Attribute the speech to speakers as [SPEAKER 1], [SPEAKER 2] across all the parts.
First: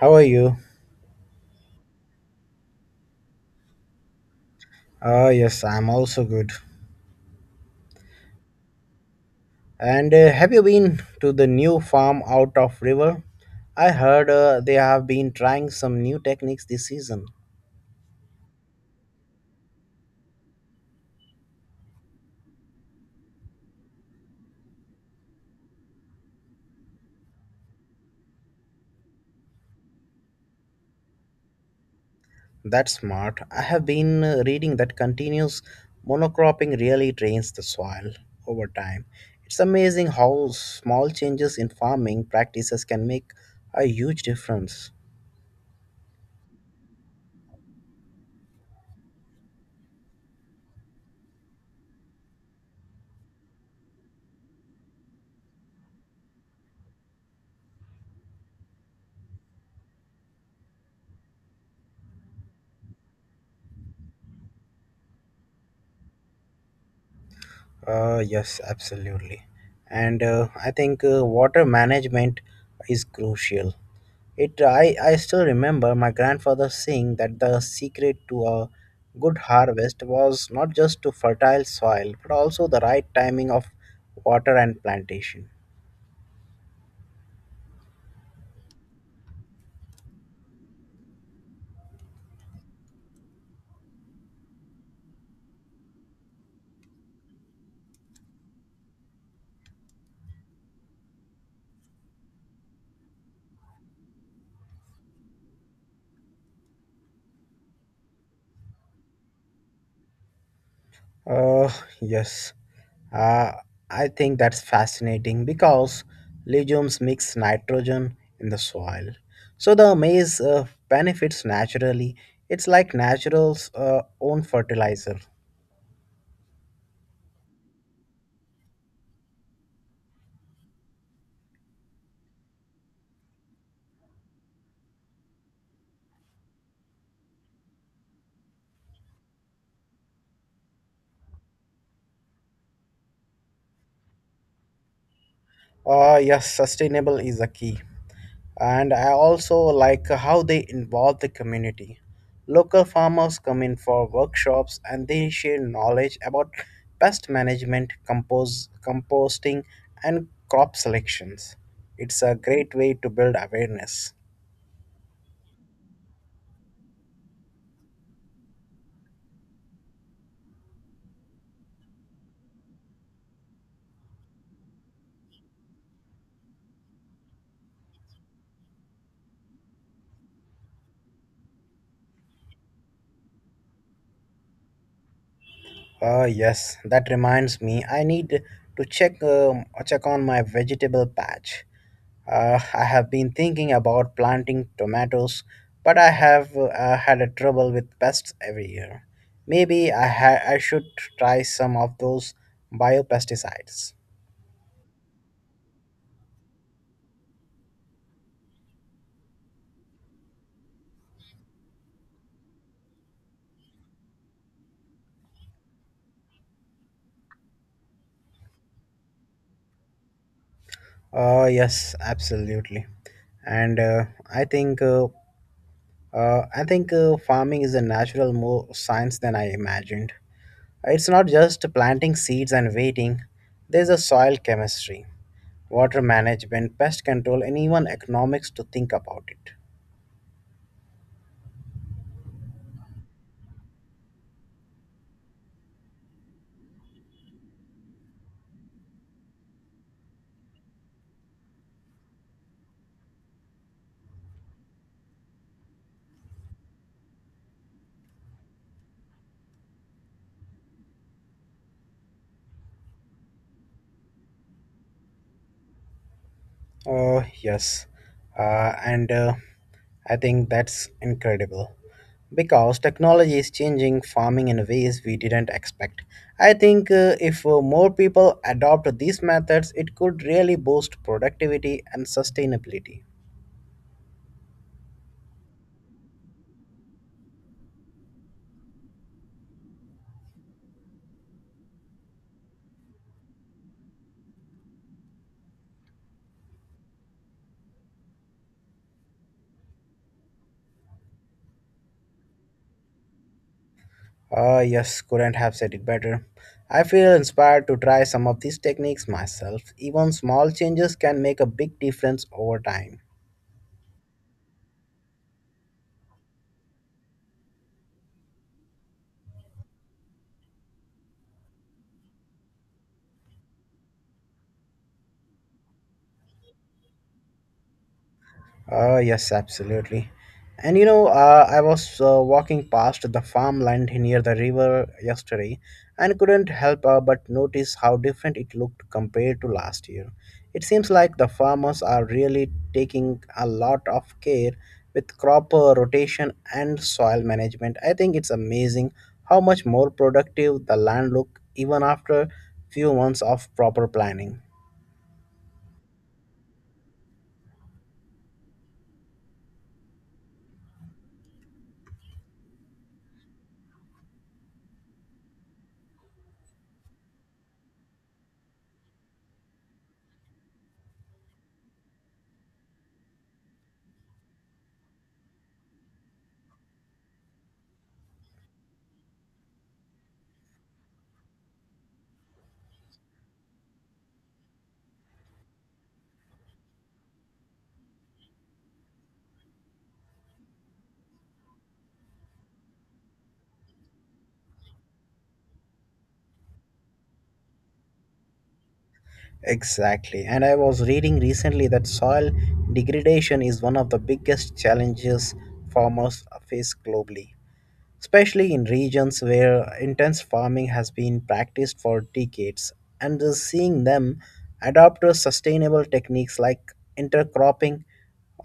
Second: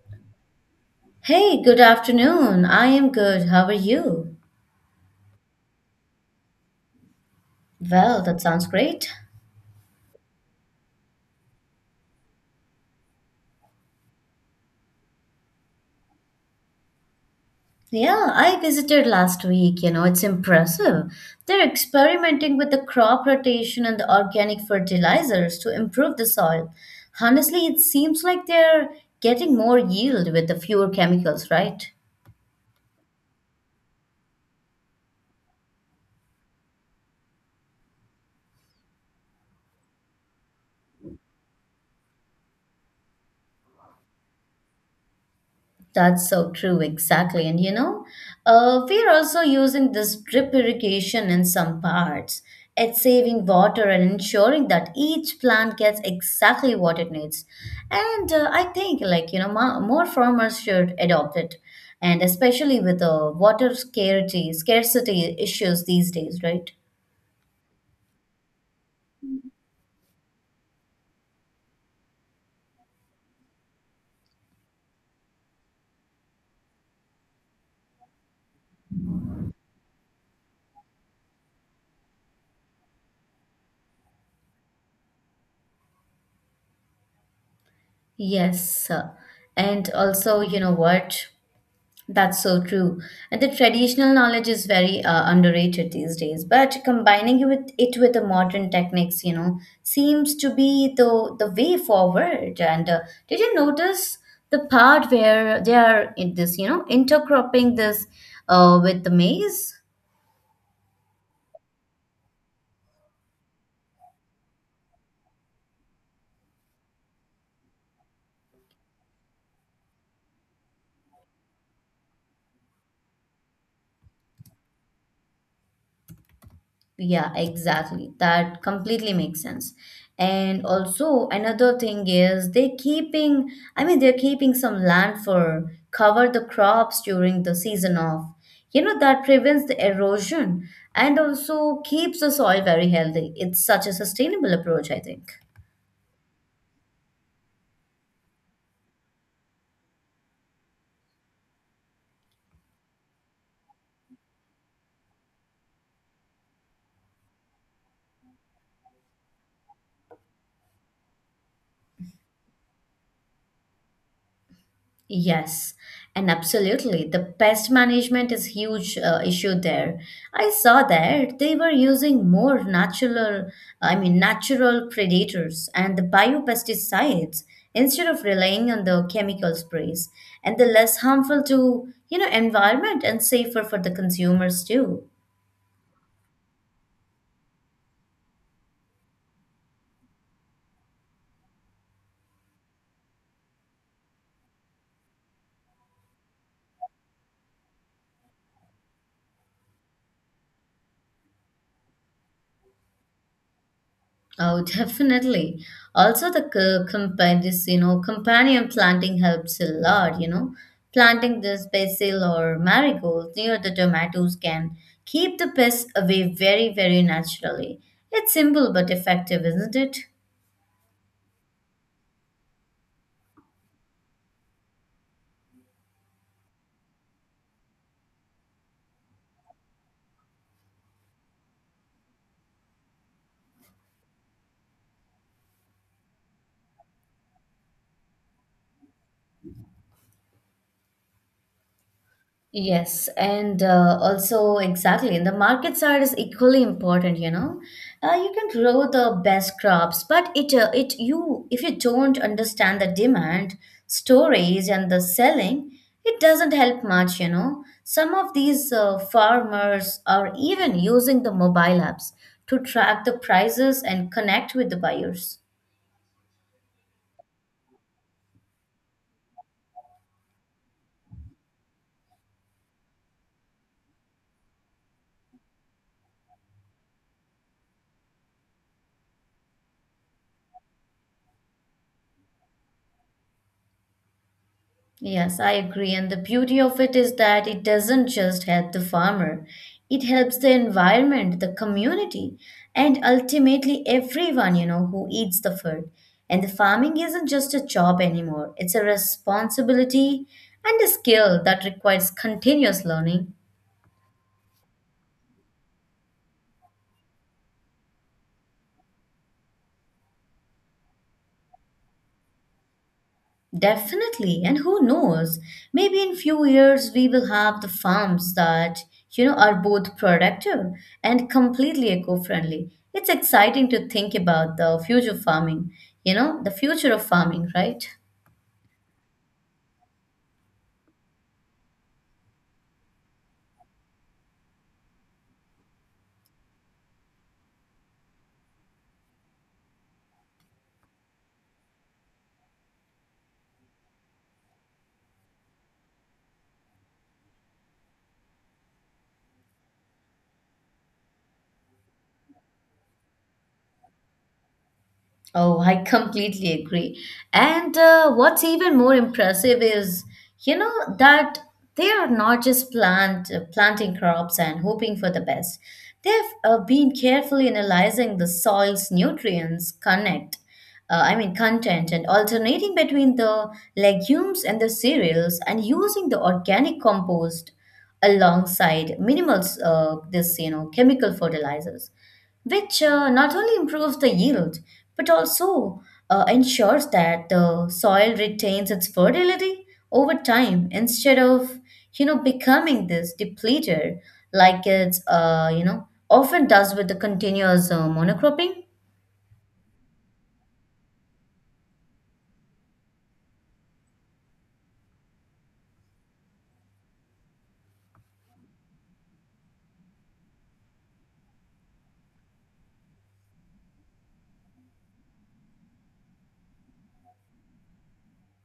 [SPEAKER 1] How are you?
[SPEAKER 2] Hey, good afternoon. I am good. How are you?
[SPEAKER 1] Ah, yes, I'm also good.
[SPEAKER 2] Well, that sounds great.
[SPEAKER 1] And have you been to the new farm out of river? I heard they have been trying some new techniques this season.
[SPEAKER 2] Yeah, I visited last week. You know, it's impressive. They're experimenting with the crop rotation and the organic fertilizers to improve the soil. Honestly, it seems like they're getting more yield with the fewer chemicals, right?
[SPEAKER 1] That's smart. I have been reading that continuous monocropping really drains the soil over time. It's amazing how small changes in farming practices can make a huge difference.
[SPEAKER 2] That's so true, exactly. And you know, we're also using this drip irrigation in some parts. It's saving water and ensuring that each plant gets exactly what it needs. And I think, like, you know, more farmers should adopt it. And especially with the water scarcity issues these days, right?
[SPEAKER 1] Yes, absolutely. And I think water management is crucial. I still remember my grandfather saying that the secret to a good harvest was not just to fertile soil but also the right timing of water and plantation.
[SPEAKER 2] Yes, sir. And also, you know what? That's so true. And the traditional knowledge is very underrated these days. But combining it with the modern techniques, you know, seems to be the way forward. And did you notice the part where they are in this, you know, intercropping this with the maize?
[SPEAKER 1] Oh, yes. Uh, I think that's fascinating because legumes mix nitrogen in the soil. So the maize benefits naturally. It's like natural's own fertilizer.
[SPEAKER 2] Yeah, exactly. That completely makes sense. And also another thing is they're keeping some land for cover the crops during the season of, you know, that prevents the erosion and also keeps the soil very healthy. It's such a sustainable approach, I think.
[SPEAKER 1] Yes, sustainable is a key. And I also like how they involve the community. Local farmers come in for workshops and they share knowledge about pest management, composting, and crop selections. It's a great way to build awareness.
[SPEAKER 2] Yes, and absolutely. The pest management is huge issue there. I saw that they were using more natural predators and the biopesticides instead of relying on the chemical sprays, and the less harmful to, you know, environment and safer for the consumers too.
[SPEAKER 1] Oh yes, that reminds me. I need to check on my vegetable patch. I have been thinking about planting tomatoes, but I have had a trouble with pests every year. Maybe I should try some of those biopesticides.
[SPEAKER 2] Oh, definitely. Also, the companion, this, you know, companion planting helps a lot, you know. Planting this basil or marigold near the tomatoes can keep the pests away very, very naturally. It's simple but effective, isn't it?
[SPEAKER 1] Oh yes, absolutely. And I think uh, I think farming is a natural more science than I imagined. It's not just planting seeds and waiting, there's a soil chemistry, water management, pest control, and even economics to think about it.
[SPEAKER 2] Yes, and also exactly, the market side is equally important, you know. You can grow the best crops, but it it you if you don't understand the demand, storage, and the selling, it doesn't help much, you know. Some of these farmers are even using the mobile apps to track the prices and connect with the buyers.
[SPEAKER 1] Oh, yes. And I think that's incredible because technology is changing farming in ways we didn't expect. I think if more people adopt these methods, it could really boost productivity and sustainability.
[SPEAKER 2] Yes, I agree. And the beauty of it is that it doesn't just help the farmer, it helps the environment, the community, and ultimately everyone, you know, who eats the food. And the farming isn't just a job anymore, it's a responsibility and a skill that requires continuous learning.
[SPEAKER 1] Ah, yes, couldn't have said it better. I feel inspired to try some of these techniques myself. Even small changes can make a big difference over time.
[SPEAKER 2] Definitely, and who knows? Maybe in few years we will have the farms that, you know, are both productive and completely eco-friendly. It's exciting to think about the future farming, you know, the future of farming, right?
[SPEAKER 1] Yes, absolutely. And you know, I was walking past the farmland near the river yesterday and couldn't help but notice how different it looked compared to last year. It seems like the farmers are really taking a lot of care with crop rotation and soil management. I think it's amazing how much more productive the land look even after few months of proper planning.
[SPEAKER 2] Oh, I completely agree. And what's even more impressive is, you know, that they are not just planting crops and hoping for the best. They've been carefully analyzing the soil's nutrients, I mean, content, and alternating between the legumes and the cereals, and using the organic compost alongside minimal this you know chemical fertilizers which not only improves the yield but also ensures that the soil retains its fertility over time instead of you know becoming this depleted like it's you know often does with the continuous monocropping.
[SPEAKER 1] Exactly. And I was reading recently that soil degradation is one of the biggest challenges farmers face globally, especially in regions where intense farming has been practiced for decades. And just seeing them adopt to sustainable techniques like intercropping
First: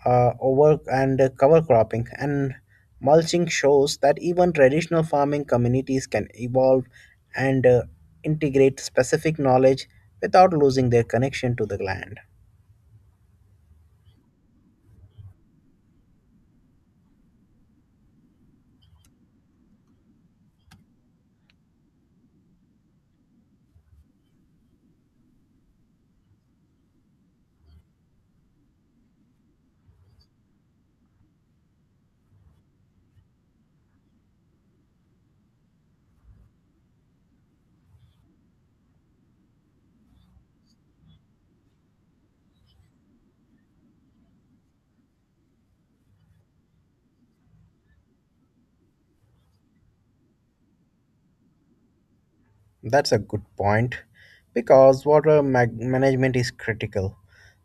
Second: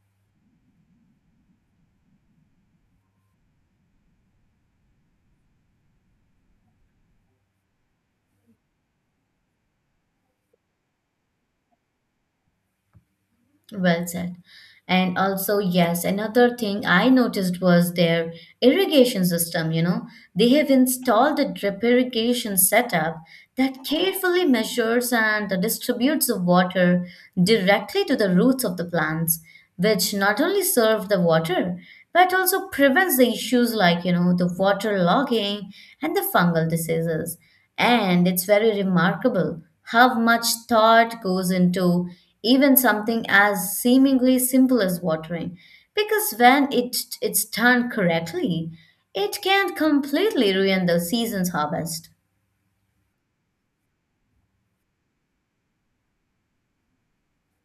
[SPEAKER 1] over and cover cropping and mulching shows that even traditional farming communities can evolve and integrate specific knowledge without losing their connection to the land.
[SPEAKER 2] Well said. And also, yes, another thing I noticed was their irrigation system. You know, they have installed a drip irrigation setup that carefully measures and distributes the water directly to the roots of the plants, which not only serve the water but also prevents the issues like, you know, the water logging and the fungal diseases. And it's very remarkable how much thought goes into even something as seemingly simple as watering. Because it's done correctly, it can completely ruin the season's harvest.
[SPEAKER 1] That's a good point because management is critical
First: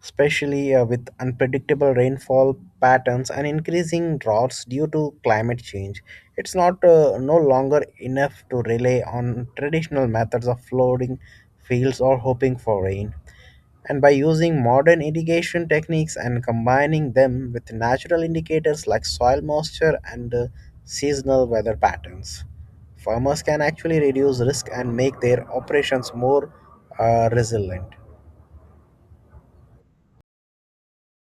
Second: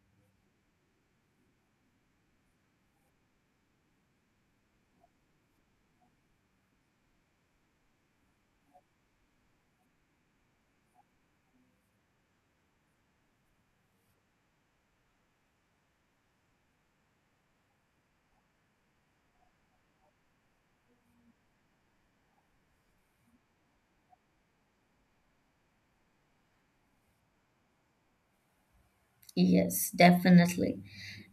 [SPEAKER 1] especially with unpredictable rainfall patterns and increasing droughts due to climate change. It's not no longer enough to rely on traditional methods of flooding fields or hoping for rain. And by using modern irrigation techniques and combining them with natural indicators like soil moisture and seasonal weather patterns, farmers can actually reduce risk and make their operations more resilient.
[SPEAKER 2] Yes, definitely.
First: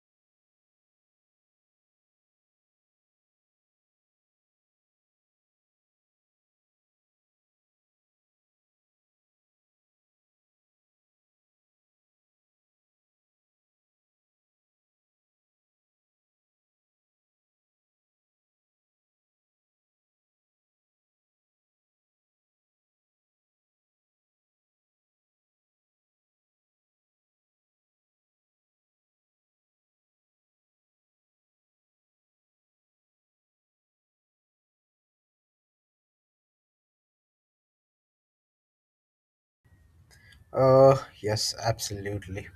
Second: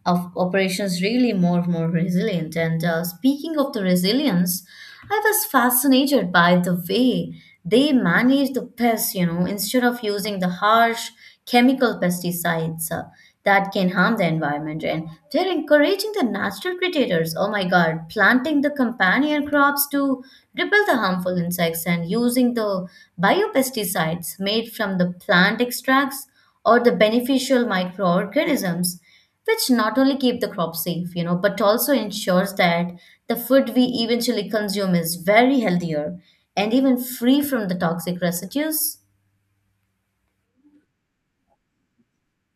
[SPEAKER 2] Of operations really more and more resilient. And speaking of the resilience, I was fascinated by the way they manage the pests, you know, instead of using the harsh chemical pesticides that can harm the environment. And they're encouraging the natural predators, oh my God, planting the companion crops to repel the harmful insects and using the biopesticides made from the plant extracts or the beneficial microorganisms which not only keep the crop safe, you know, but also ensures that the food we eventually consume is very healthier and even free from the toxic residues.
[SPEAKER 1] Uh, yes, absolutely.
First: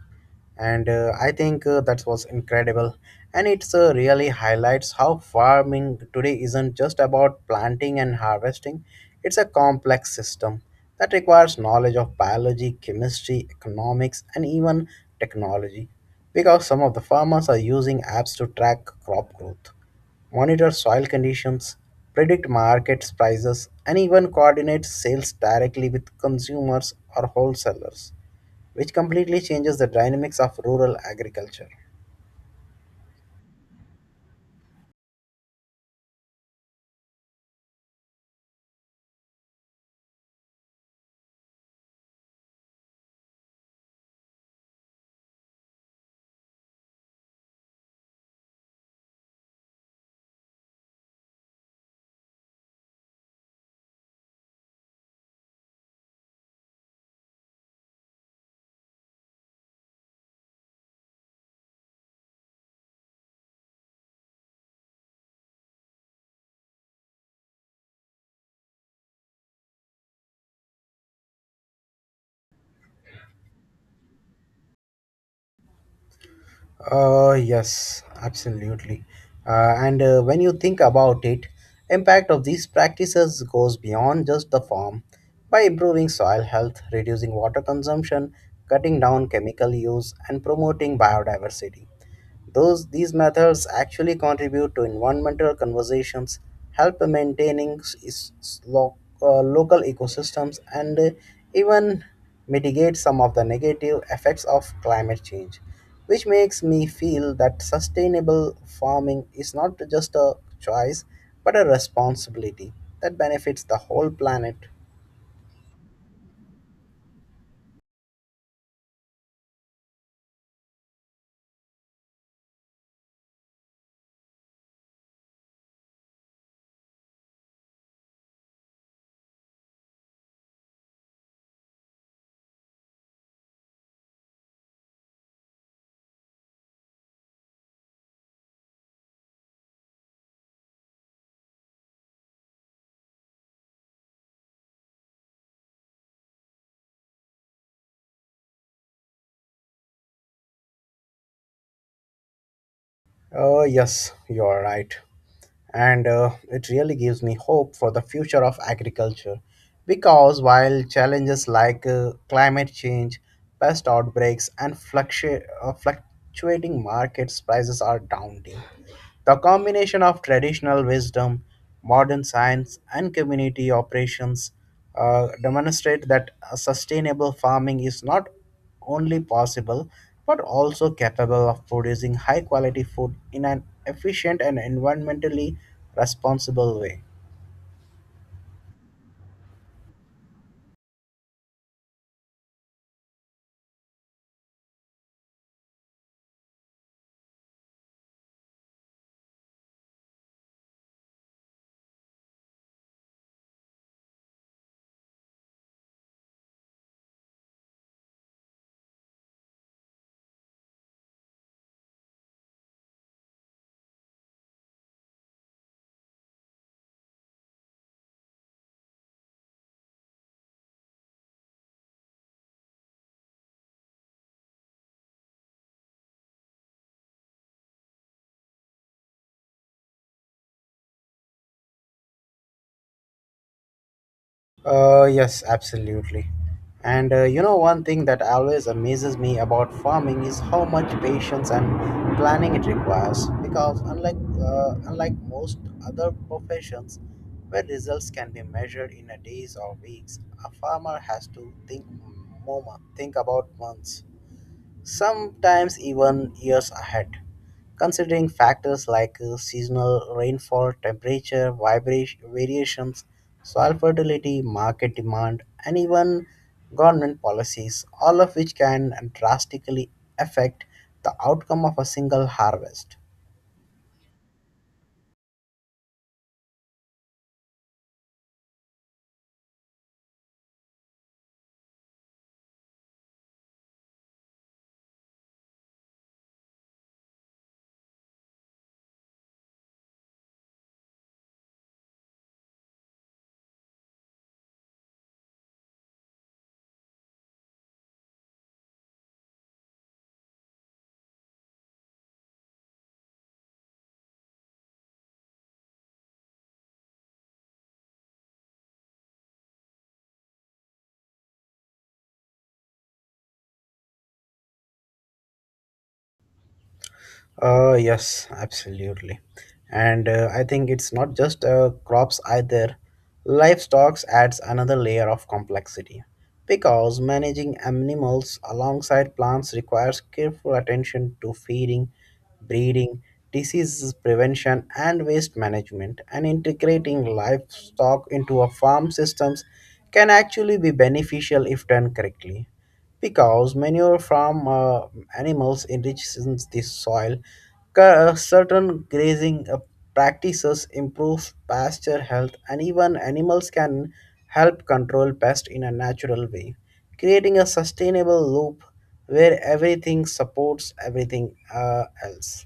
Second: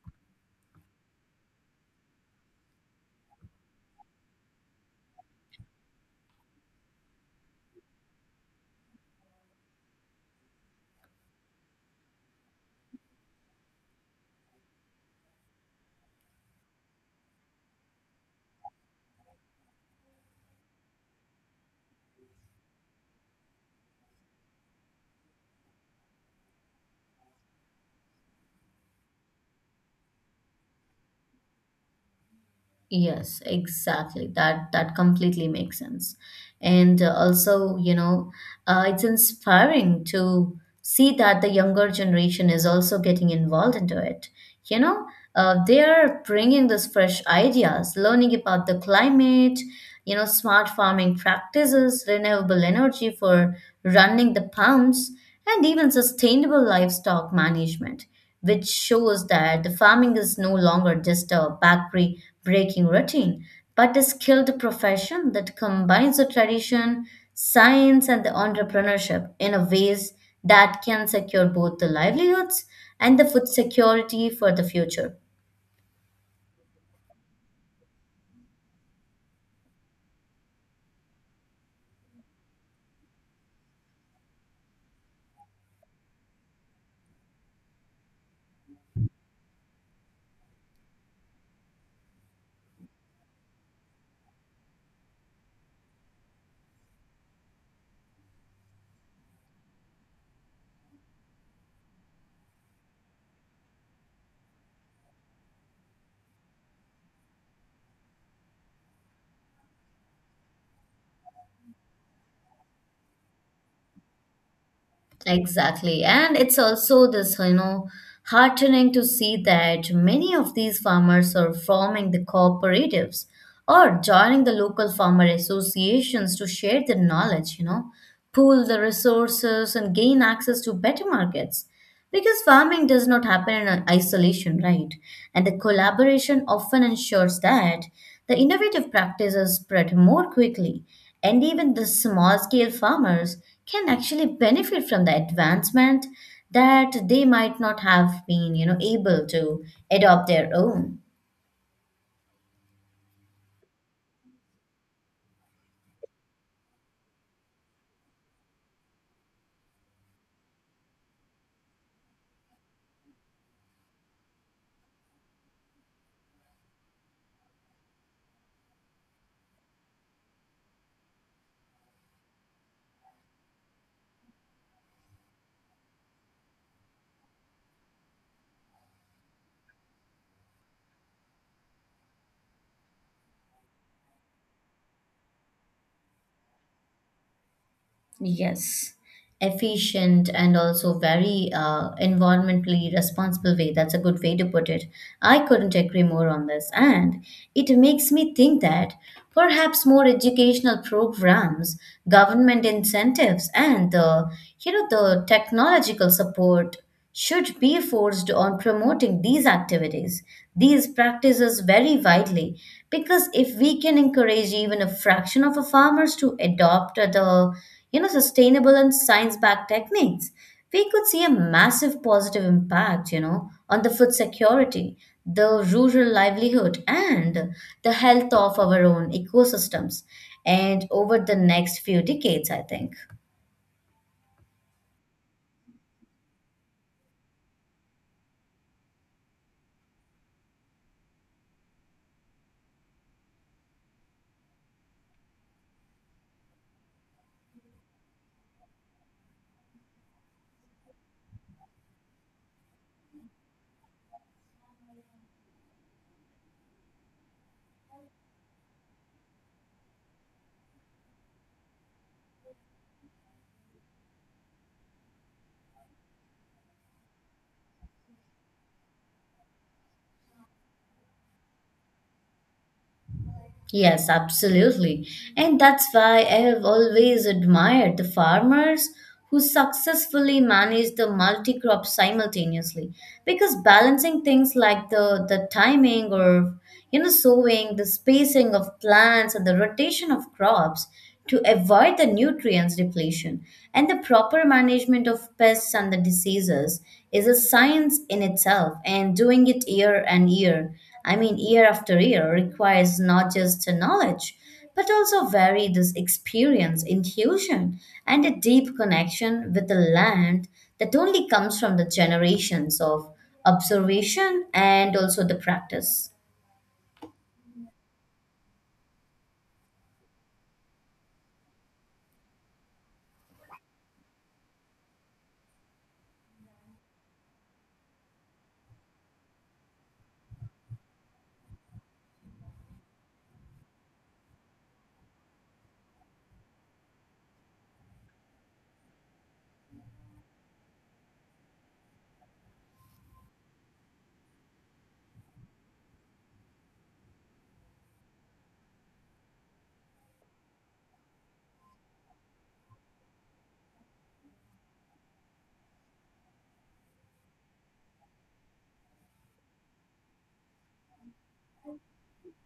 [SPEAKER 1] And I think that was incredible. And it's really highlights how farming today isn't just about planting and harvesting, it's a complex system that requires knowledge of biology, chemistry, economics, and even technology. Because some of the farmers are using apps to track crop growth monitor soil conditions, predict market prices, and even coordinate sales directly with consumers or wholesalers, which completely changes the dynamics of rural agriculture.
[SPEAKER 2] Yes, exactly. That completely makes sense. And also, you know, it's inspiring to see that the younger generation is also getting involved into it. You know, they are bringing these fresh ideas, learning about the climate, you know, smart farming practices, renewable energy for running the pumps, and even sustainable livestock management which shows that the farming is no longer just a backbreaking breaking routine, but a skilled profession that combines the tradition, science, and the entrepreneurship in a ways that can secure both the livelihoods and the food security for the future.
[SPEAKER 1] Yes, absolutely. And when you think about it, impact of these practices goes beyond just the farm. By improving soil health, reducing water consumption, cutting down chemical use, and promoting biodiversity. These methods actually contribute to environmental conversations, help maintaining local ecosystems, and even mitigate some of the negative effects of climate change, which makes me feel that sustainable farming is not just a choice but a responsibility that benefits the whole planet.
[SPEAKER 2] Exactly. And it's also this, you know, heartening to see that many of these farmers are forming the cooperatives or joining the local farmer associations to share their knowledge, you know, pool the resources and gain access to better markets. Because farming does not happen in isolation, right? And the collaboration often ensures that the innovative practices spread more quickly, and even the small scale farmers can actually benefit from the advancement that they might not have been, you know, able to adopt their own.
[SPEAKER 1] Yes, you are right. And it really gives me hope for the future of agriculture because while challenges like climate change, pest outbreaks, and fluctuating markets prices are daunting, the combination of traditional wisdom, modern science, and community operations demonstrate that a sustainable farming is not only possible but also capable of producing high quality food in an efficient and environmentally responsible way.
[SPEAKER 2] Yes, efficient and also very environmentally responsible way. That's a good way to put it. I couldn't agree more on this. And it makes me think that perhaps more educational programs, government incentives, and the, you know, the technological support should be forced on promoting these activities, these practices very widely, because if we can encourage even a fraction of our farmers to adopt the you know sustainable and science-backed techniques, we could see a massive positive impact, you know, on the food security, the rural livelihood, and the health of our own ecosystems, and over the next few decades, I think.
[SPEAKER 1] Yes, absolutely. And you know, one thing that always amazes me about farming is how much patience and planning it requires. Because unlike most other professions, where results can be measured in a days or weeks, a farmer has to think think about months, sometimes even years ahead. Considering factors like seasonal rainfall, temperature, vibration variations, soil fertility, market demand, and even government policies, all of which can drastically affect the outcome of a single harvest.
[SPEAKER 2] Yes, absolutely. And that's why I have always admired the farmers who successfully manage the multi crop simultaneously because balancing things like the timing or you know sowing the spacing of plants and the rotation of crops to avoid the nutrients depletion. And the proper management of pests and the diseases is a science in itself, and doing it year and year, I mean, year after year, requires not just a knowledge. But also varied experience, intuition, and a deep connection with the land that only comes from the generations of observation and also the practice.
[SPEAKER 1] Yes, absolutely. And I think it's not just crops either. Livestock adds another layer of complexity because managing animals alongside plants requires careful attention to feeding, breeding, disease prevention, and waste management. And integrating livestock into a farm systems can actually be beneficial if done correctly because manure from animals enriches the soil. Certain grazing practices improve pasture health, and even animals can help control pests in a natural way, creating a sustainable loop where everything supports everything else.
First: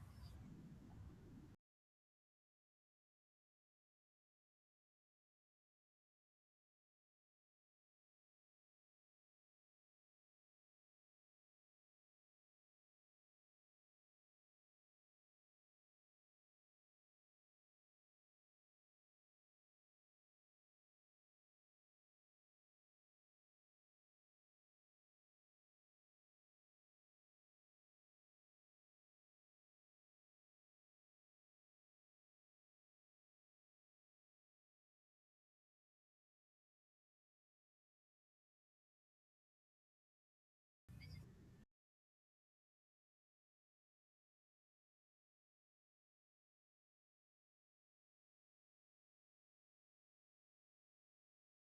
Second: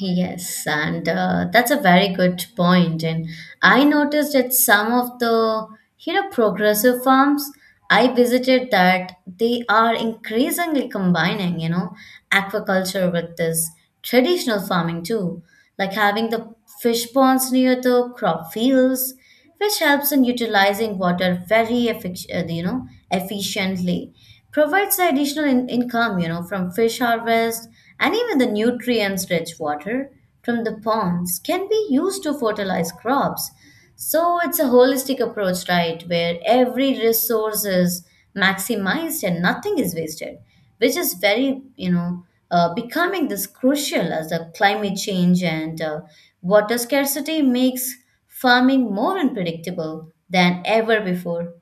[SPEAKER 2] Yes, and that's a very good point. And I noticed that some of the, you know, progressive farms I visited that they are increasingly combining, you know, aquaculture with this traditional farming too, like having the fish ponds near the crop fields which helps in utilizing water very you know efficiently provides additional income you know from fish harvest and even the nutrients rich water from the ponds can be used to fertilize crops, so it's a holistic approach, right, where every resource is maximized and nothing is wasted which is very you know becoming this crucial as the climate change and water scarcity makes farming more unpredictable than ever before.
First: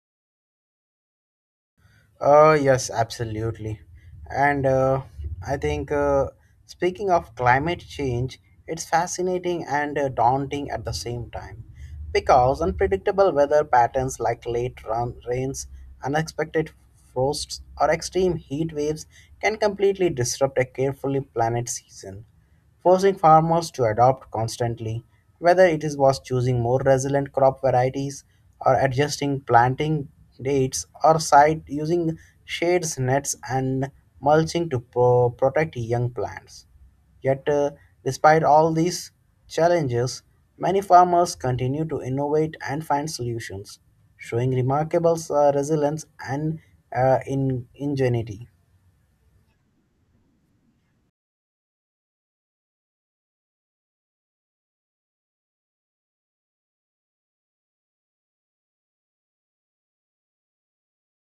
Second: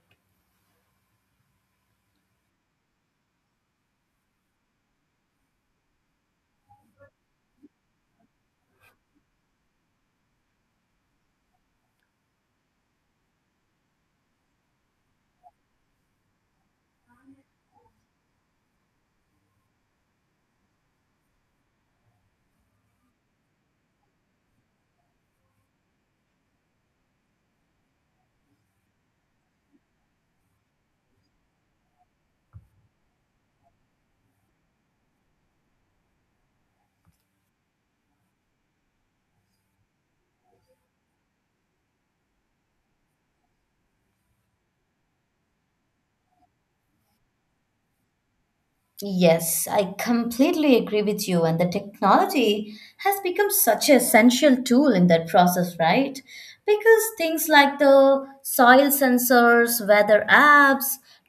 [SPEAKER 1] Yes, absolutely. And I think, speaking of climate change, it's fascinating and daunting at the same time because unpredictable weather patterns like rains, unexpected frosts, or extreme heat waves can completely disrupt a carefully planned season forcing farmers to adopt constantly, whether it is was choosing more resilient crop varieties or adjusting planting dates or site using shades, nets, and mulching to protect young plants. Yet, despite all these challenges, many farmers continue to innovate and find solutions, showing remarkable resilience and ingenuity.
[SPEAKER 2] Yes, I completely agree with you. And the technology has become such an essential tool in that process, right? Because things like the soil sensors, weather apps,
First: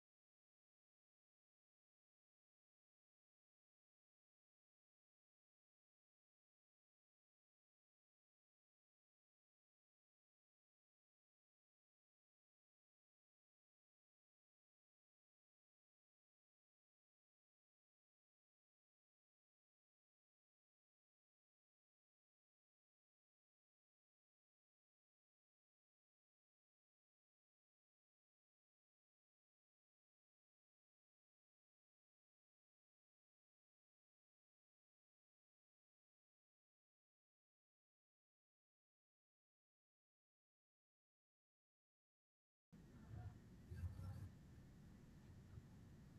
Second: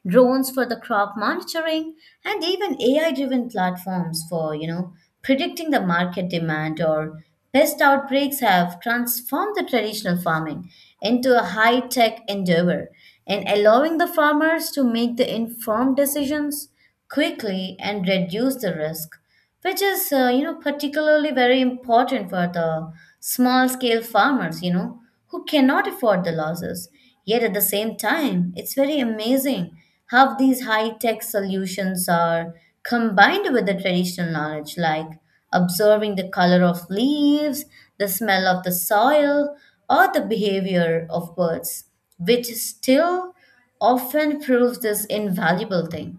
[SPEAKER 2] drones for the crop monitoring, and even AI-driven platforms for, you know, predicting the market demand or pest outbreaks have transformed the traditional farming into a high-tech endeavor and allowing the farmers to make the informed decisions quickly and reduce the risk, which is you know particularly very important for the small scale farmers, you know, who cannot afford the losses. Yet at the same time, it's very amazing how these high tech solutions are combined with the traditional knowledge, like observing the color of leaves, the smell of the soil, or the behavior of birds, which still often proves this invaluable thing.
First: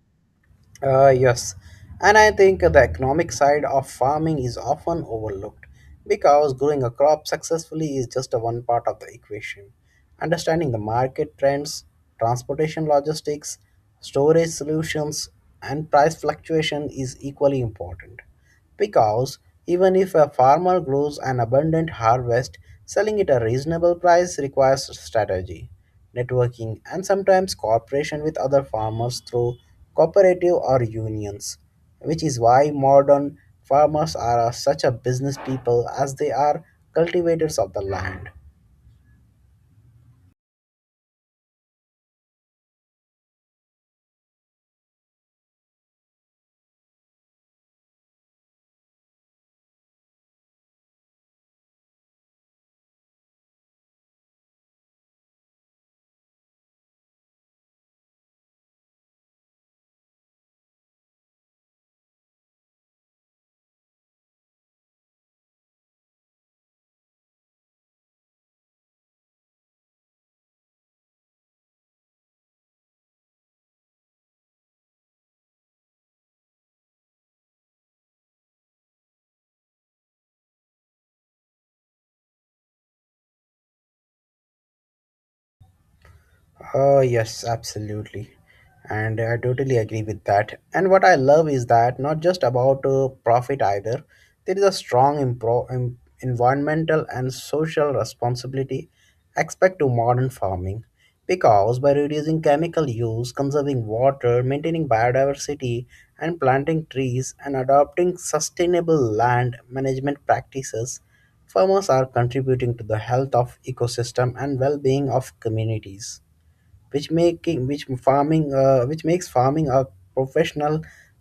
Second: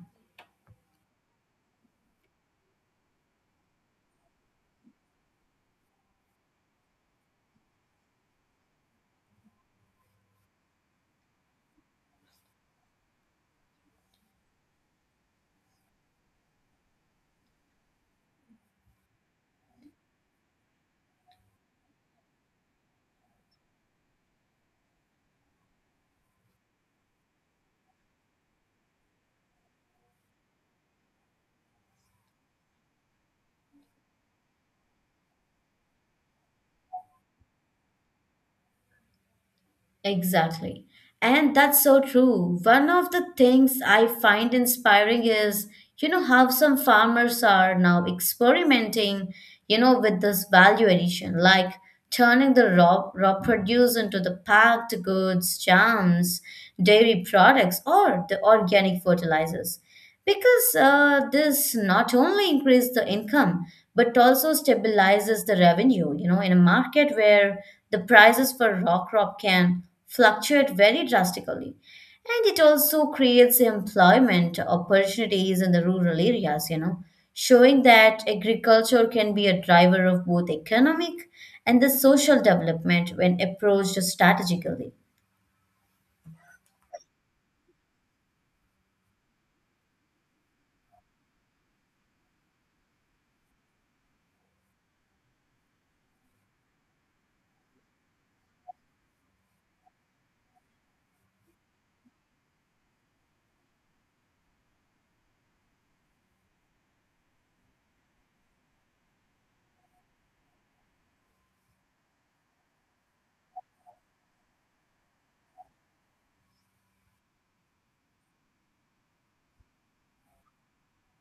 [SPEAKER 1] Yes, and I think the economic side of farming is often overlooked because growing a crop successfully is just a one part of the equation. Understanding the market trends, transportation logistics, storage solutions, and price fluctuation is equally important. Because even if a farmer grows an abundant harvest, selling it a reasonable price requires strategy, networking, and sometimes cooperation with other farmers through cooperative or unions, which is why modern farmers are such a business people as they are cultivators of the land.
[SPEAKER 2] Exactly. And that's so true. One of the things I find inspiring is, you know, how some farmers are now experimenting, you know, with this value addition, like turning the raw produce into the packed goods, jams, dairy products, or the organic fertilizers. Because this not only increases the income, but also stabilizes the revenue. You know, in a market where the prices for rock crop can fluctuate very drastically. And it also creates employment opportunities in the rural areas, you know, showing that agriculture can be a driver of both economic and the social development when approached strategically.
[SPEAKER 1] Oh, yes, absolutely. And I totally agree with that. And what I love is that not just about profit either, there is a strong environmental and social responsibility aspect to modern farming. Because by reducing chemical use, conserving water, maintaining biodiversity, and planting trees and adopting sustainable land management practices, farmers are contributing to the health of ecosystem and well-being of communities which farming which makes farming a professional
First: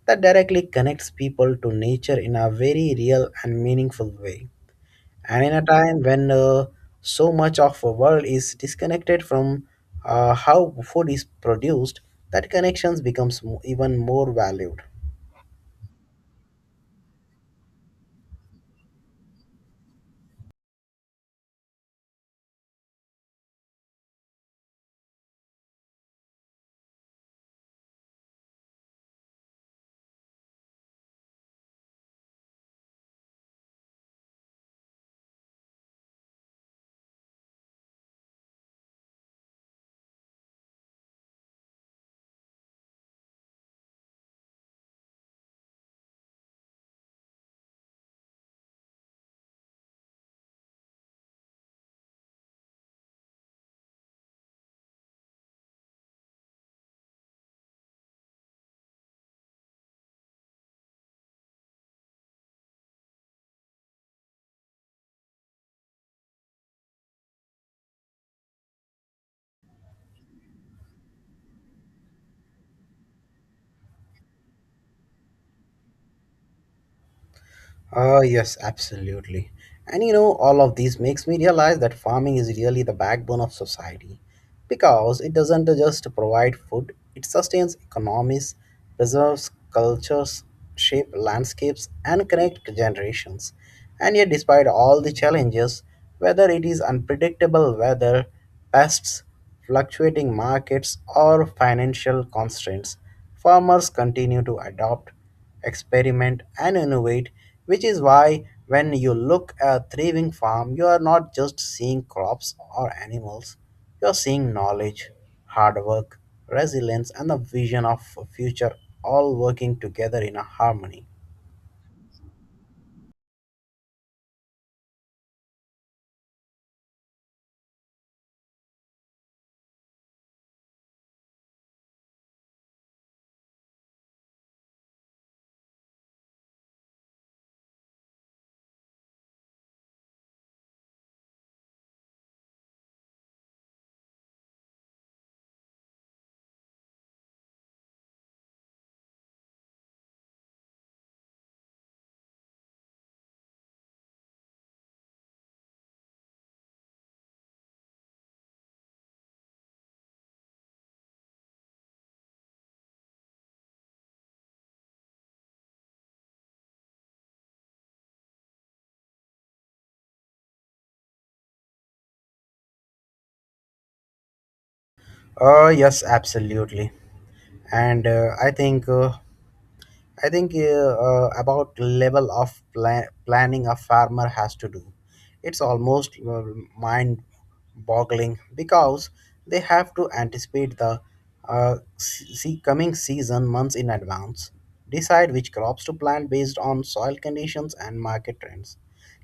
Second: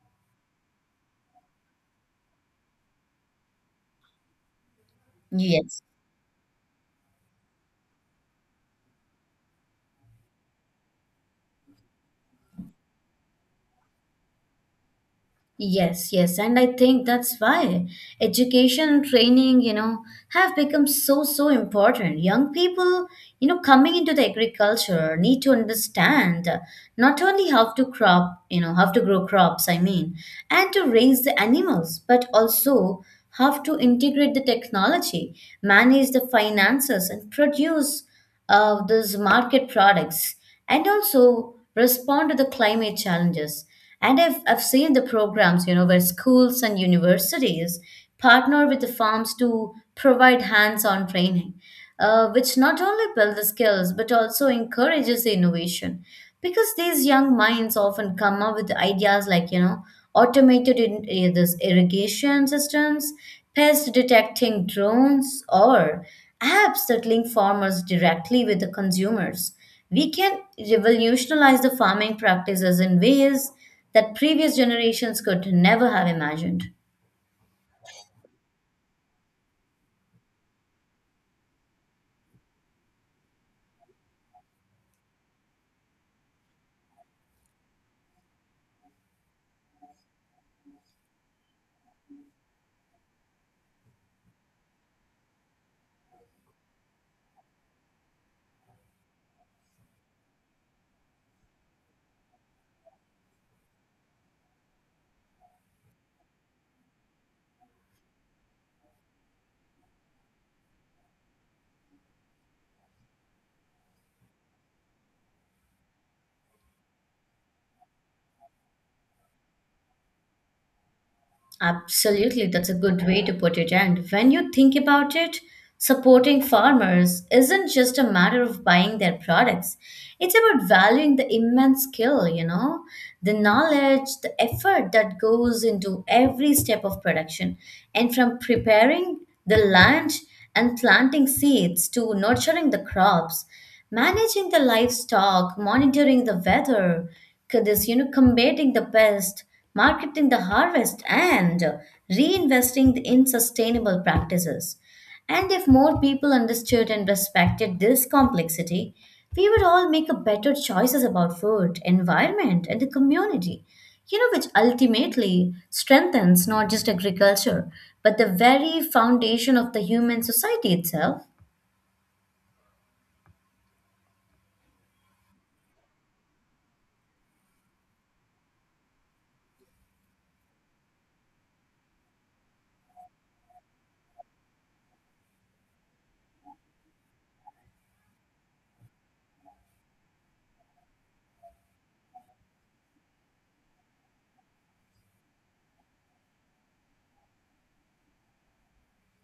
[SPEAKER 1] that directly connects people to nature in a very real and meaningful way and in a
[SPEAKER 2] Yes.
[SPEAKER 1] time when so much of the world is disconnected from how food is produced that connections becomes even more valued.
[SPEAKER 2] Yes, and I think that's why education and training, you know, have become so important. Young people, you know, coming into the agriculture need to understand not only how to crop, you know, how to grow crops, I mean, and to raise the animals, but also how to integrate the technology, manage the finances, and produce those market products, and also respond to the climate challenges. And I've seen the programs, you know, where schools and universities partner with the farms to provide hands-on training, which not only build the skills but also encourages the innovation. Because these young minds often come up with ideas like, you know, this irrigation systems, pest detecting drones, or apps that link farmers directly with the consumers. We can revolutionize the farming practices in ways that previous generations could never have imagined.
[SPEAKER 1] Ah, yes, absolutely. And you know, all of these makes me realize that farming is really the backbone of society because it doesn't just provide food, it sustains economies, preserves cultures, shape landscapes, and connect generations. And yet, despite all the challenges, whether it is unpredictable weather, pests, fluctuating markets, or financial constraints, farmers continue to adopt experiment, and innovate, which is why when you look at a thriving farm, you are not just seeing crops or animals, you are seeing knowledge, hard work, resilience, and the vision of a future all working together in a harmony.
[SPEAKER 2] Absolutely, that's a good way to put it. And when you think about it, supporting farmers isn't just a matter of buying their products, it's about valuing the immense skill, you know, the knowledge, the effort that goes into every step of production. And from preparing the land and planting seeds to nurturing the crops, managing the livestock, monitoring the weather. Because you know, combating the pest, marketing the harvest, and reinvesting in sustainable practices. And if more people understood and respected this complexity, we would all make a better choices about food, environment, and the community. You know, which ultimately strengthens not just agriculture, but the very foundation of the human society itself.
[SPEAKER 1] Yes, absolutely. And I think about level of planning a farmer has to do. It's almost mind boggling because they have to anticipate the uh, se- coming season months in advance, decide which crops to plant based on soil conditions and market trends.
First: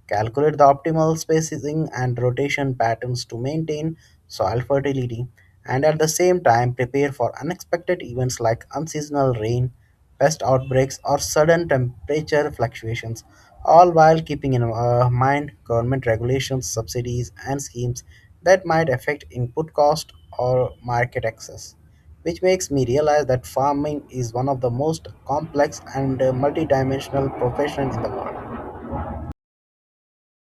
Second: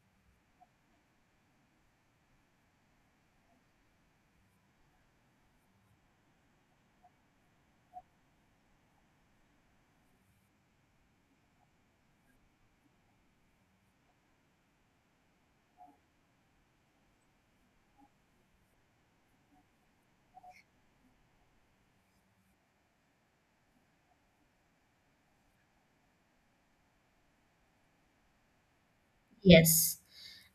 [SPEAKER 1] Calculate the optimal spacing and rotation patterns to maintain soil fertility and at the same time prepare for unexpected events like unseasonal rain, pest outbreaks, or sudden temperature fluctuations, all while keeping in mind government regulations, subsidies, and schemes that might affect input cost or market access. Which makes me realize that farming is one of the most complex and multidimensional profession in the world.
[SPEAKER 2] Yes,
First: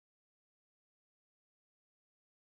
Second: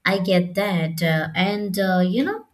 [SPEAKER 2] I get that. You know,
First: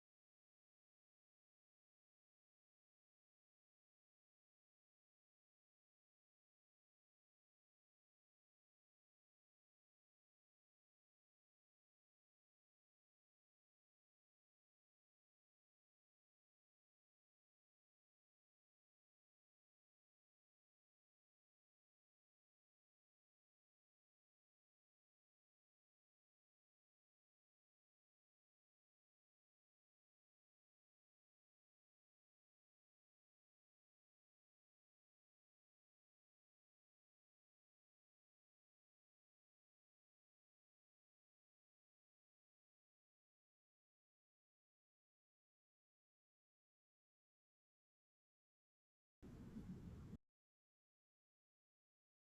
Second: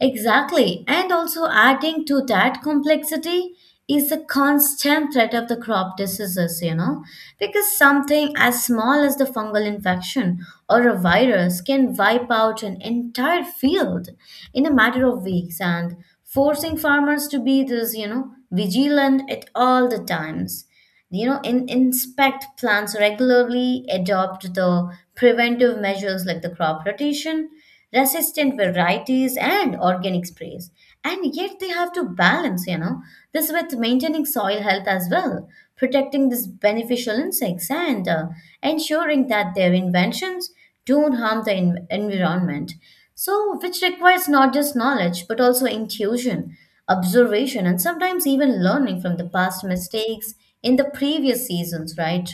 [SPEAKER 2] exactly. And also, adding to that complexity is the constant threat of the crop diseases, you know, because something as small as the fungal infection or a virus can wipe out an entire field in a matter of weeks and forcing farmers to be this, you know, vigilant at all the times. You know, inspect plants regularly, adopt the preventive measures like the crop rotation, resistant varieties, and organic sprays. And yet they have to balance, you know, this with maintaining soil health as well, protecting these beneficial insects, and ensuring that their inventions don't harm the environment. So, which requires not just knowledge, but also intuition, observation, and sometimes even learning from the past mistakes in the previous seasons, right?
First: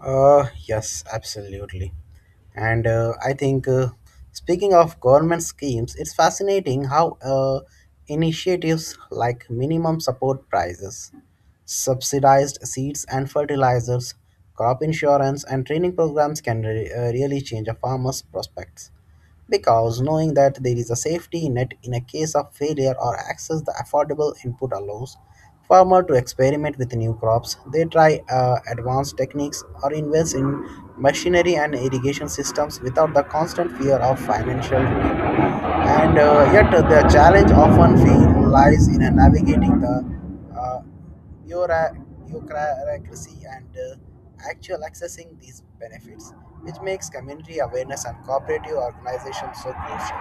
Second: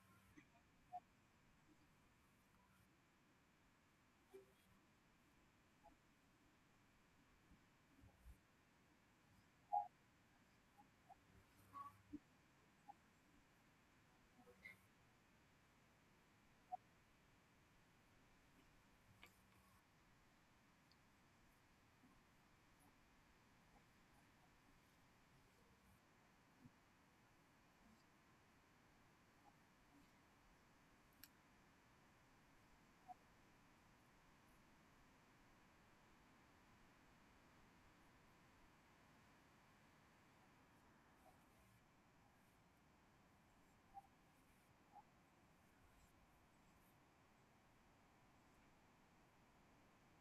[SPEAKER 1] Yes, absolutely. And I think, speaking of government schemes, it's fascinating how initiatives like minimum support prices, subsidized seeds and fertilizers, crop insurance, and training programs can really change a farmer's prospects because knowing that there is a safety net in a case of failure or access the affordable input allows farmer to experiment with new crops they try advanced techniques or invest in machinery and irrigation systems without the constant fear of financial ruin. And Yet the challenge often lies in navigating the uh, uh, your, and actual accessing these benefits, which makes community awareness and cooperative organizations so crucial.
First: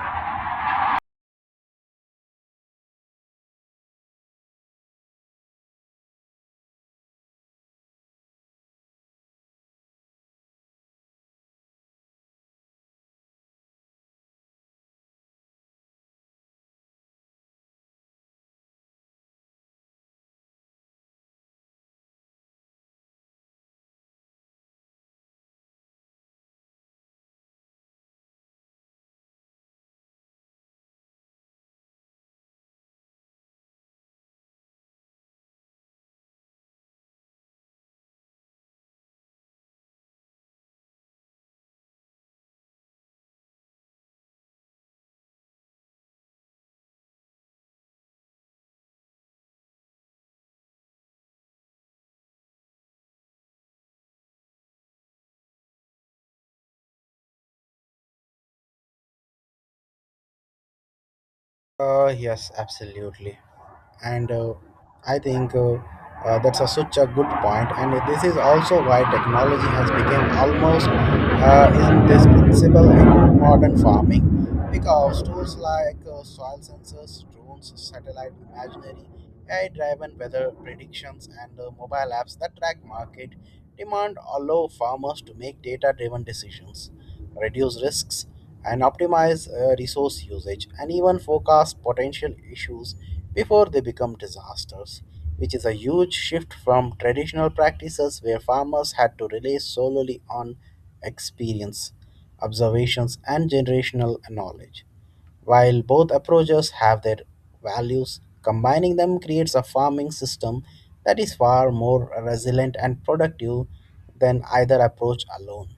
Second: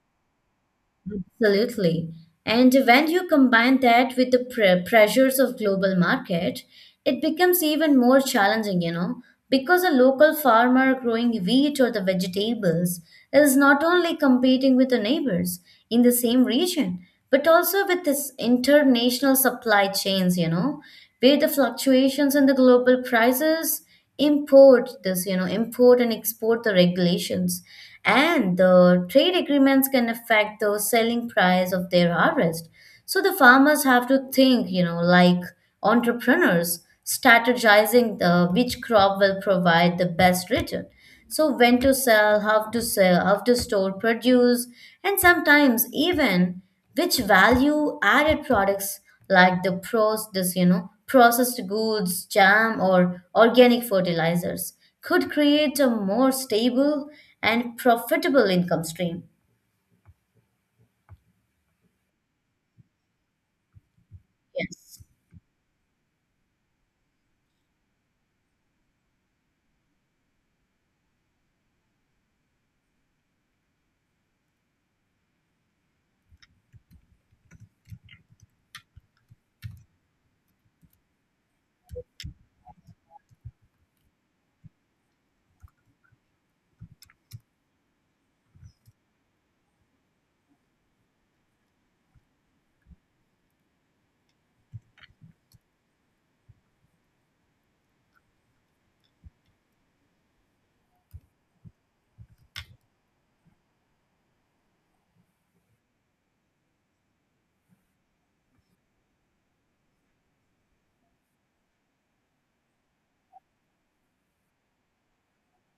[SPEAKER 2] Absolutely. And when you combine that with the pressures of global market, it becomes even more challenging, you know, because a local farmer growing wheat or the vegetables is not only competing with the neighbors in the same region, but also with this international supply chains, you know, where the fluctuations in the global prices import this you know import and export the regulations and the trade agreements can affect the selling price of their harvest. So the farmers have to think, you know, like entrepreneurs strategizing the which crop will provide the best return. So when to sell, how to sell, how to store produce, and sometimes even which value added products like the pros this you know processed goods, jam, or organic fertilizers could create a more stable and profitable income stream.
[SPEAKER 1] Yes, absolutely. And
[SPEAKER 2] Yes.
[SPEAKER 1] I think That's a, such a good point. And this is also why technology has become almost indispensable in modern farming, because tools like soil sensors, drones, satellite imaginary, AI driven weather predictions, and mobile apps that track market demand allow farmers to make data driven decisions, reduce risks, and optimize resource usage, and even forecast potential issues before they become disasters, which is a huge shift from traditional practices where farmers had to rely solely on experience, observations, and generational knowledge. While both approaches have their values, combining them creates a farming system that is far more resilient and productive than either approach alone.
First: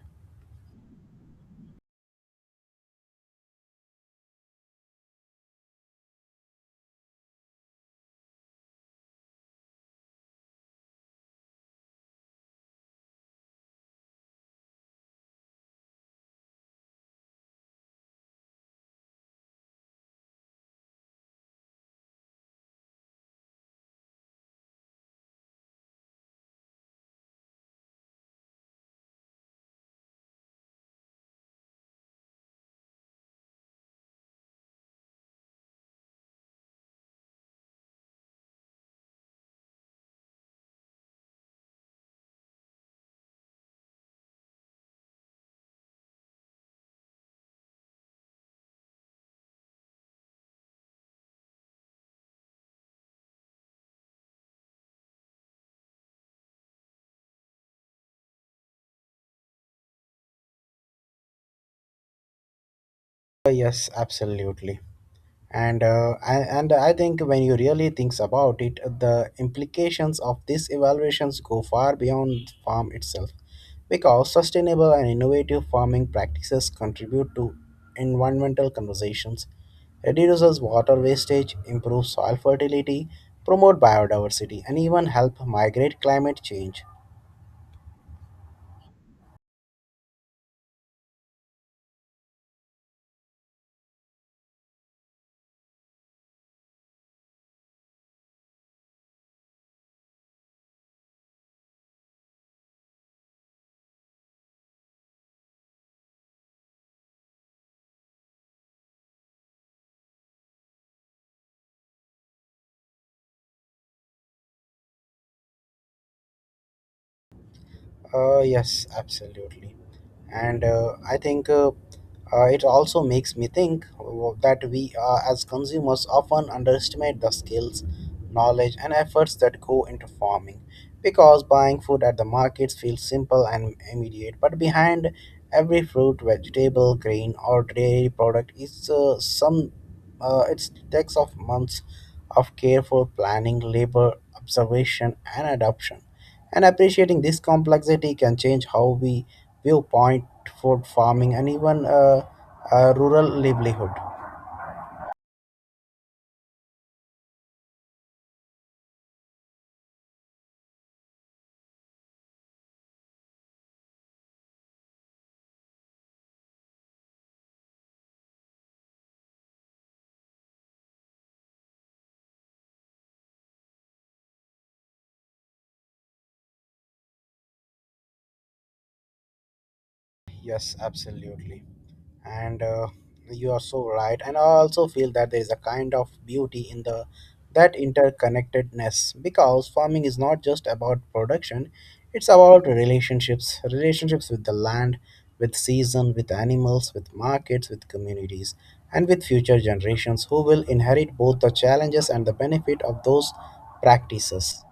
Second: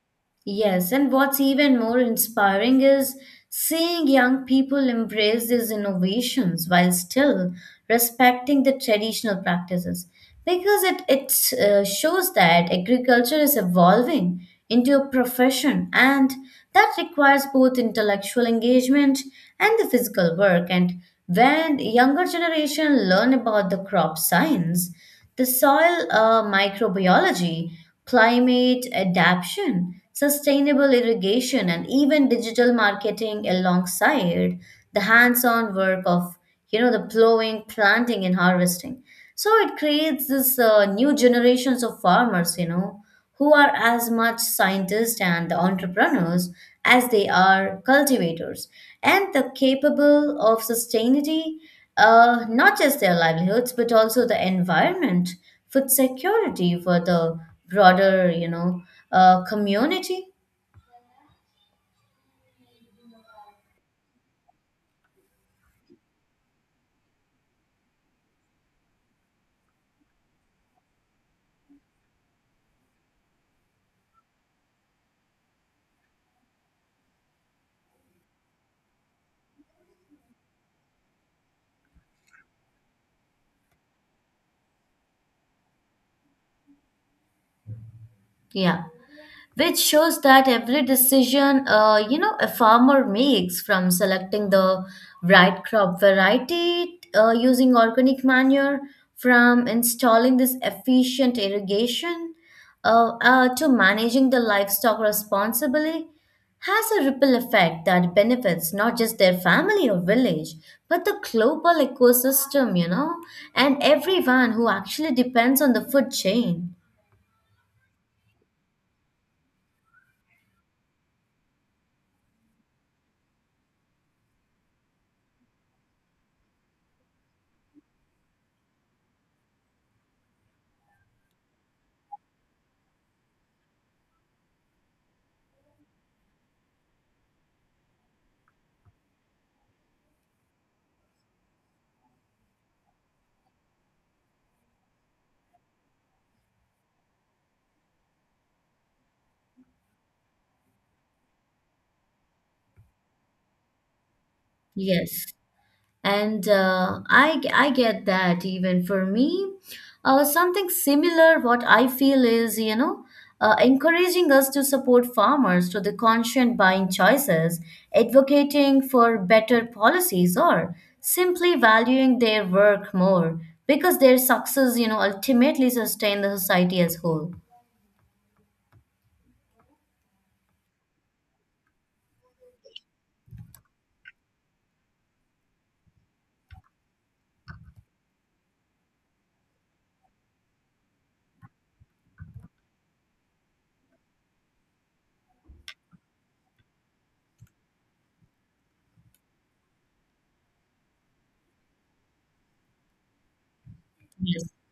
[SPEAKER 2] Yes, and what's even more inspiring is seeing young people embrace these innovations while still respecting the traditional practices because it shows that agriculture is evolving into a profession and that requires both intellectual engagement and the physical work. And when younger generation learn about the crop science, the soil microbiology, climate adaptation, sustainable irrigation, and even digital marketing alongside the hands-on work of, you know, the plowing, planting, and harvesting. So it creates this new generations of farmers, you know, who are as much scientists and entrepreneurs as they are cultivators, and the capable of sustaining not just their livelihoods but also the environment, food security for the broader, you know, community.
[SPEAKER 1] Yes, absolutely. And I think when you really thinks about it, the implications of these evaluations go far beyond farm itself, because sustainable and innovative farming practices contribute to environmental conversations, reduces water wastage, improves soil fertility, promote biodiversity, and even help migrate climate change.
[SPEAKER 2] Yeah, which shows that every decision, you know, a farmer makes, from selecting the right crop variety, using organic manure, from installing this efficient irrigation, to managing the livestock responsibly, has a ripple effect that benefits not just their family or village but the global ecosystem, you know, and everyone who actually depends on the food chain.
[SPEAKER 1] Yes, absolutely. And I think It also makes me think that we, as consumers, often underestimate the skills, knowledge, and efforts that go into farming, because buying food at the markets feels simple and immediate, but behind every fruit, vegetable, grain, or dairy product is some. It's takes of months of careful planning, labor, observation, and adoption. And appreciating this complexity can change how we view point food farming and even rural livelihood.
[SPEAKER 2] Yes. And uh, I get that even for me. Something similar, what I feel is, you know, encouraging us to support farmers to the conscient buying choices, advocating for better policies, or simply valuing their work more because their success, you know, ultimately sustain the society as whole.
[SPEAKER 1] Yes, absolutely. And You are so right. And I also feel that there is a kind of beauty in the that interconnectedness, because farming is not just about production, it's about relationships, relationships with the land, with season, with animals, with markets, with communities, and with future generations who will inherit both the challenges and the benefit of those
[SPEAKER 2] Yes.
[SPEAKER 1] practices.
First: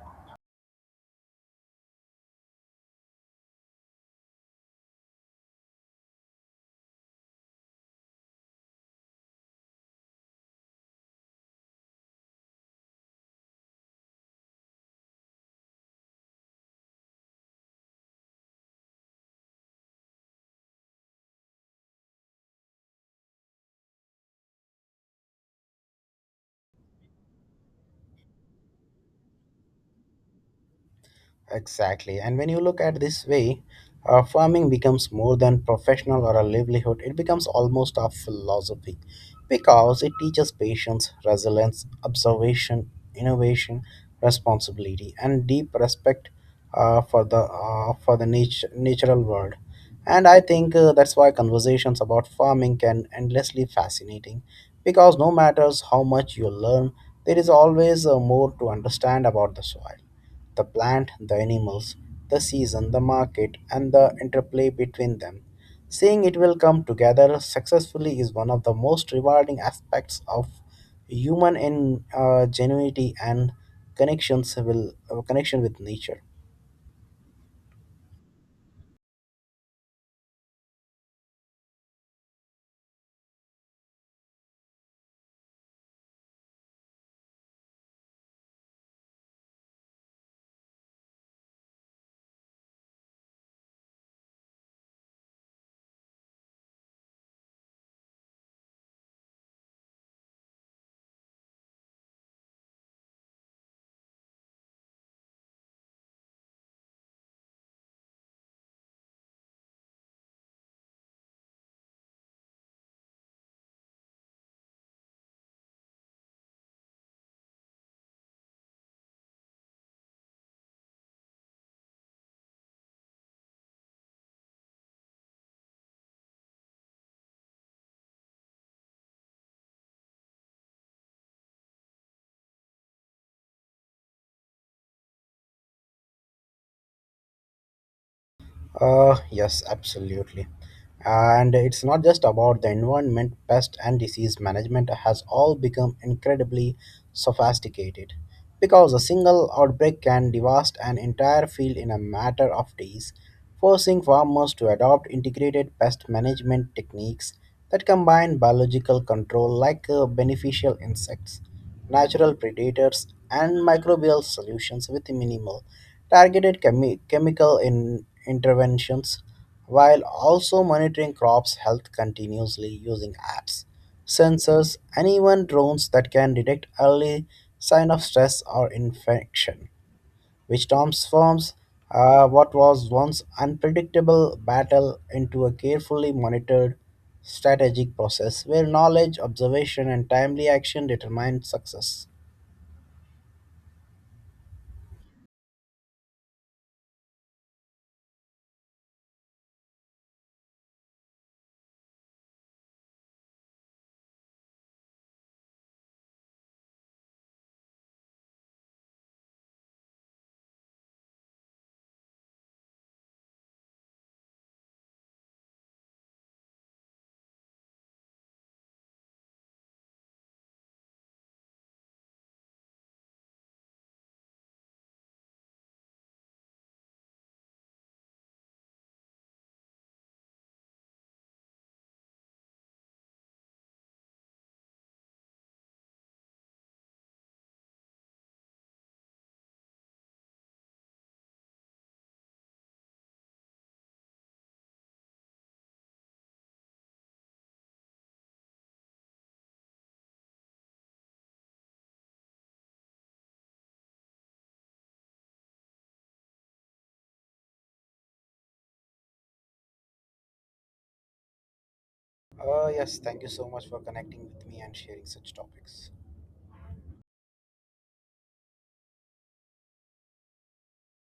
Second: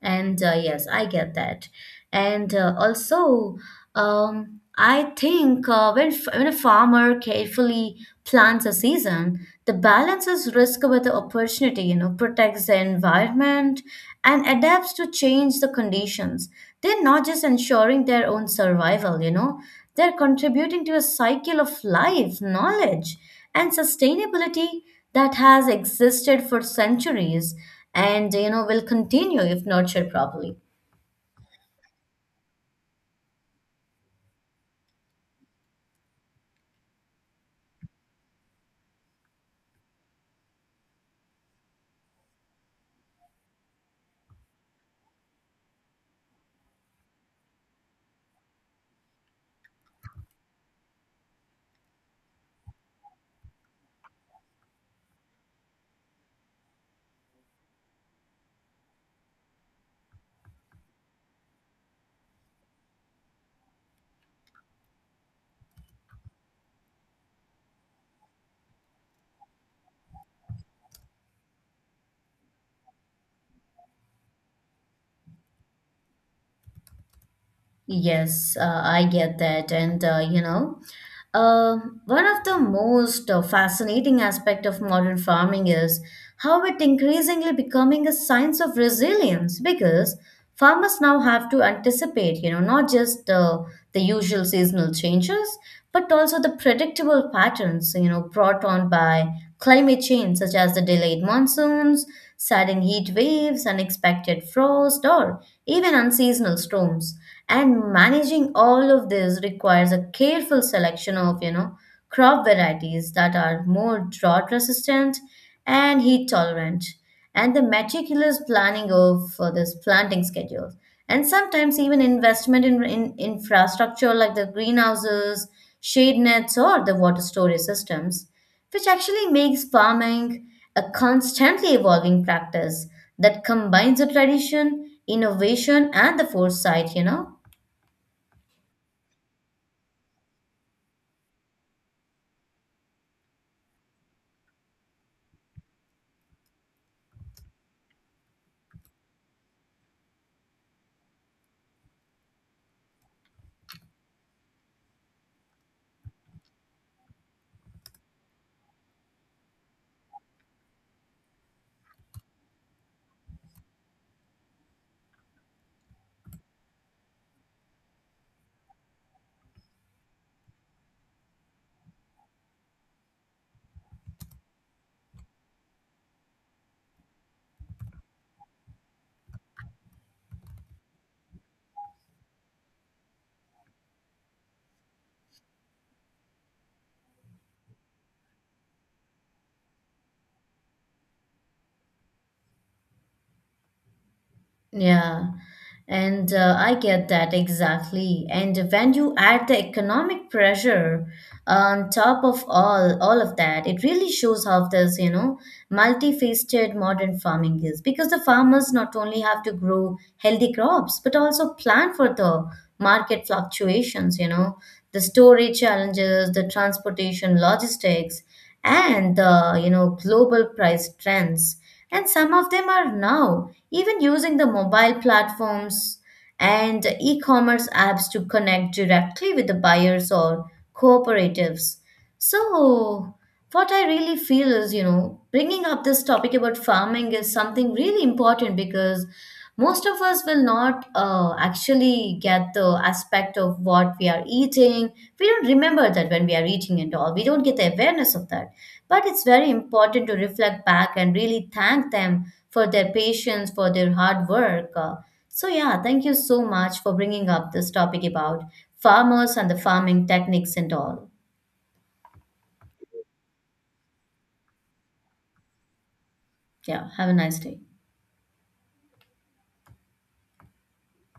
[SPEAKER 2] And yes, I get that. And also, I think when, when a farmer carefully plans a season, the balances risk with the opportunity, you know, protects the environment and adapts to change the conditions. They're not just ensuring their own survival, you know, they're contributing to a cycle of life, knowledge, and sustainability that has existed for centuries, and you know, will continue if nurtured properly.
[SPEAKER 1] Exactly. And when you look at this way, farming becomes more than professional or a livelihood. It becomes almost a philosophy because it teaches patience, resilience, observation, innovation, responsibility, and deep respect for the natural world. And I think that's why conversations about farming can endlessly fascinating because no matters how much you learn, there is always more to understand about the soil, the plant, the animals, the season, the market, and the interplay between them. Seeing it will come together successfully is one of the most rewarding aspects of human ingenuity and connections will connection with nature.
[SPEAKER 2] Yes, I get that. And you know, uh, one of the most fascinating aspect of modern farming is how it increasingly becoming a science of resilience because farmers now have to anticipate, you know, not just the usual seasonal changes, but also the predictable patterns, you know, brought on by climate change, such as the delayed monsoons, sudden heat waves, unexpected frost, or even unseasonal storms. And managing all of this requires a careful selection of, you know, crop varieties that are more drought resistant and heat tolerant, and the meticulous planning of, this planting schedule, and sometimes even investment in infrastructure like the greenhouses, shade nets, or the water storage systems, which actually makes farming a constantly evolving practice that combines the tradition, innovation, and the foresight, you know.
[SPEAKER 1] Yes, absolutely. And it's not just about the environment, pest and disease management has all become incredibly sophisticated because a single outbreak can devastate an entire field in a matter of days, forcing farmers to adopt integrated pest management techniques that combine biological control like beneficial insects, natural predators, and microbial solutions with minimal targeted chemical interventions, while also monitoring crops' health continuously using apps, sensors, and even drones that can detect early sign of stress or infection, which transforms what was once unpredictable battle into a carefully monitored strategic process where knowledge, observation, and timely action determine success.
[SPEAKER 2] Yeah, and I get that exactly. And when you add the economic pressure on top of all of that, it really shows how this, you know, multifaceted modern farming is. Because the farmers not only have to grow healthy crops, but also plan for the market fluctuations, you know, the storage challenges, the transportation logistics, and the, you know, global price trends. And some of them are now even using the mobile platforms and e commerce apps to connect directly with the buyers or cooperatives. So, what I really feel is, you know, bringing up this topic about farming is something really important because most of us will not actually get the aspect of what we are eating. We don't remember that when we are eating and all. We don't get the awareness of that. But it's very important to reflect back and really thank them for their patience, for their hard work. So, yeah, thank you so much for bringing up this topic about farmers and the farming techniques and all.
[SPEAKER 1] Yes, thank you so much for connecting with me and sharing such topics.
[SPEAKER 2] Yeah. Have a nice day.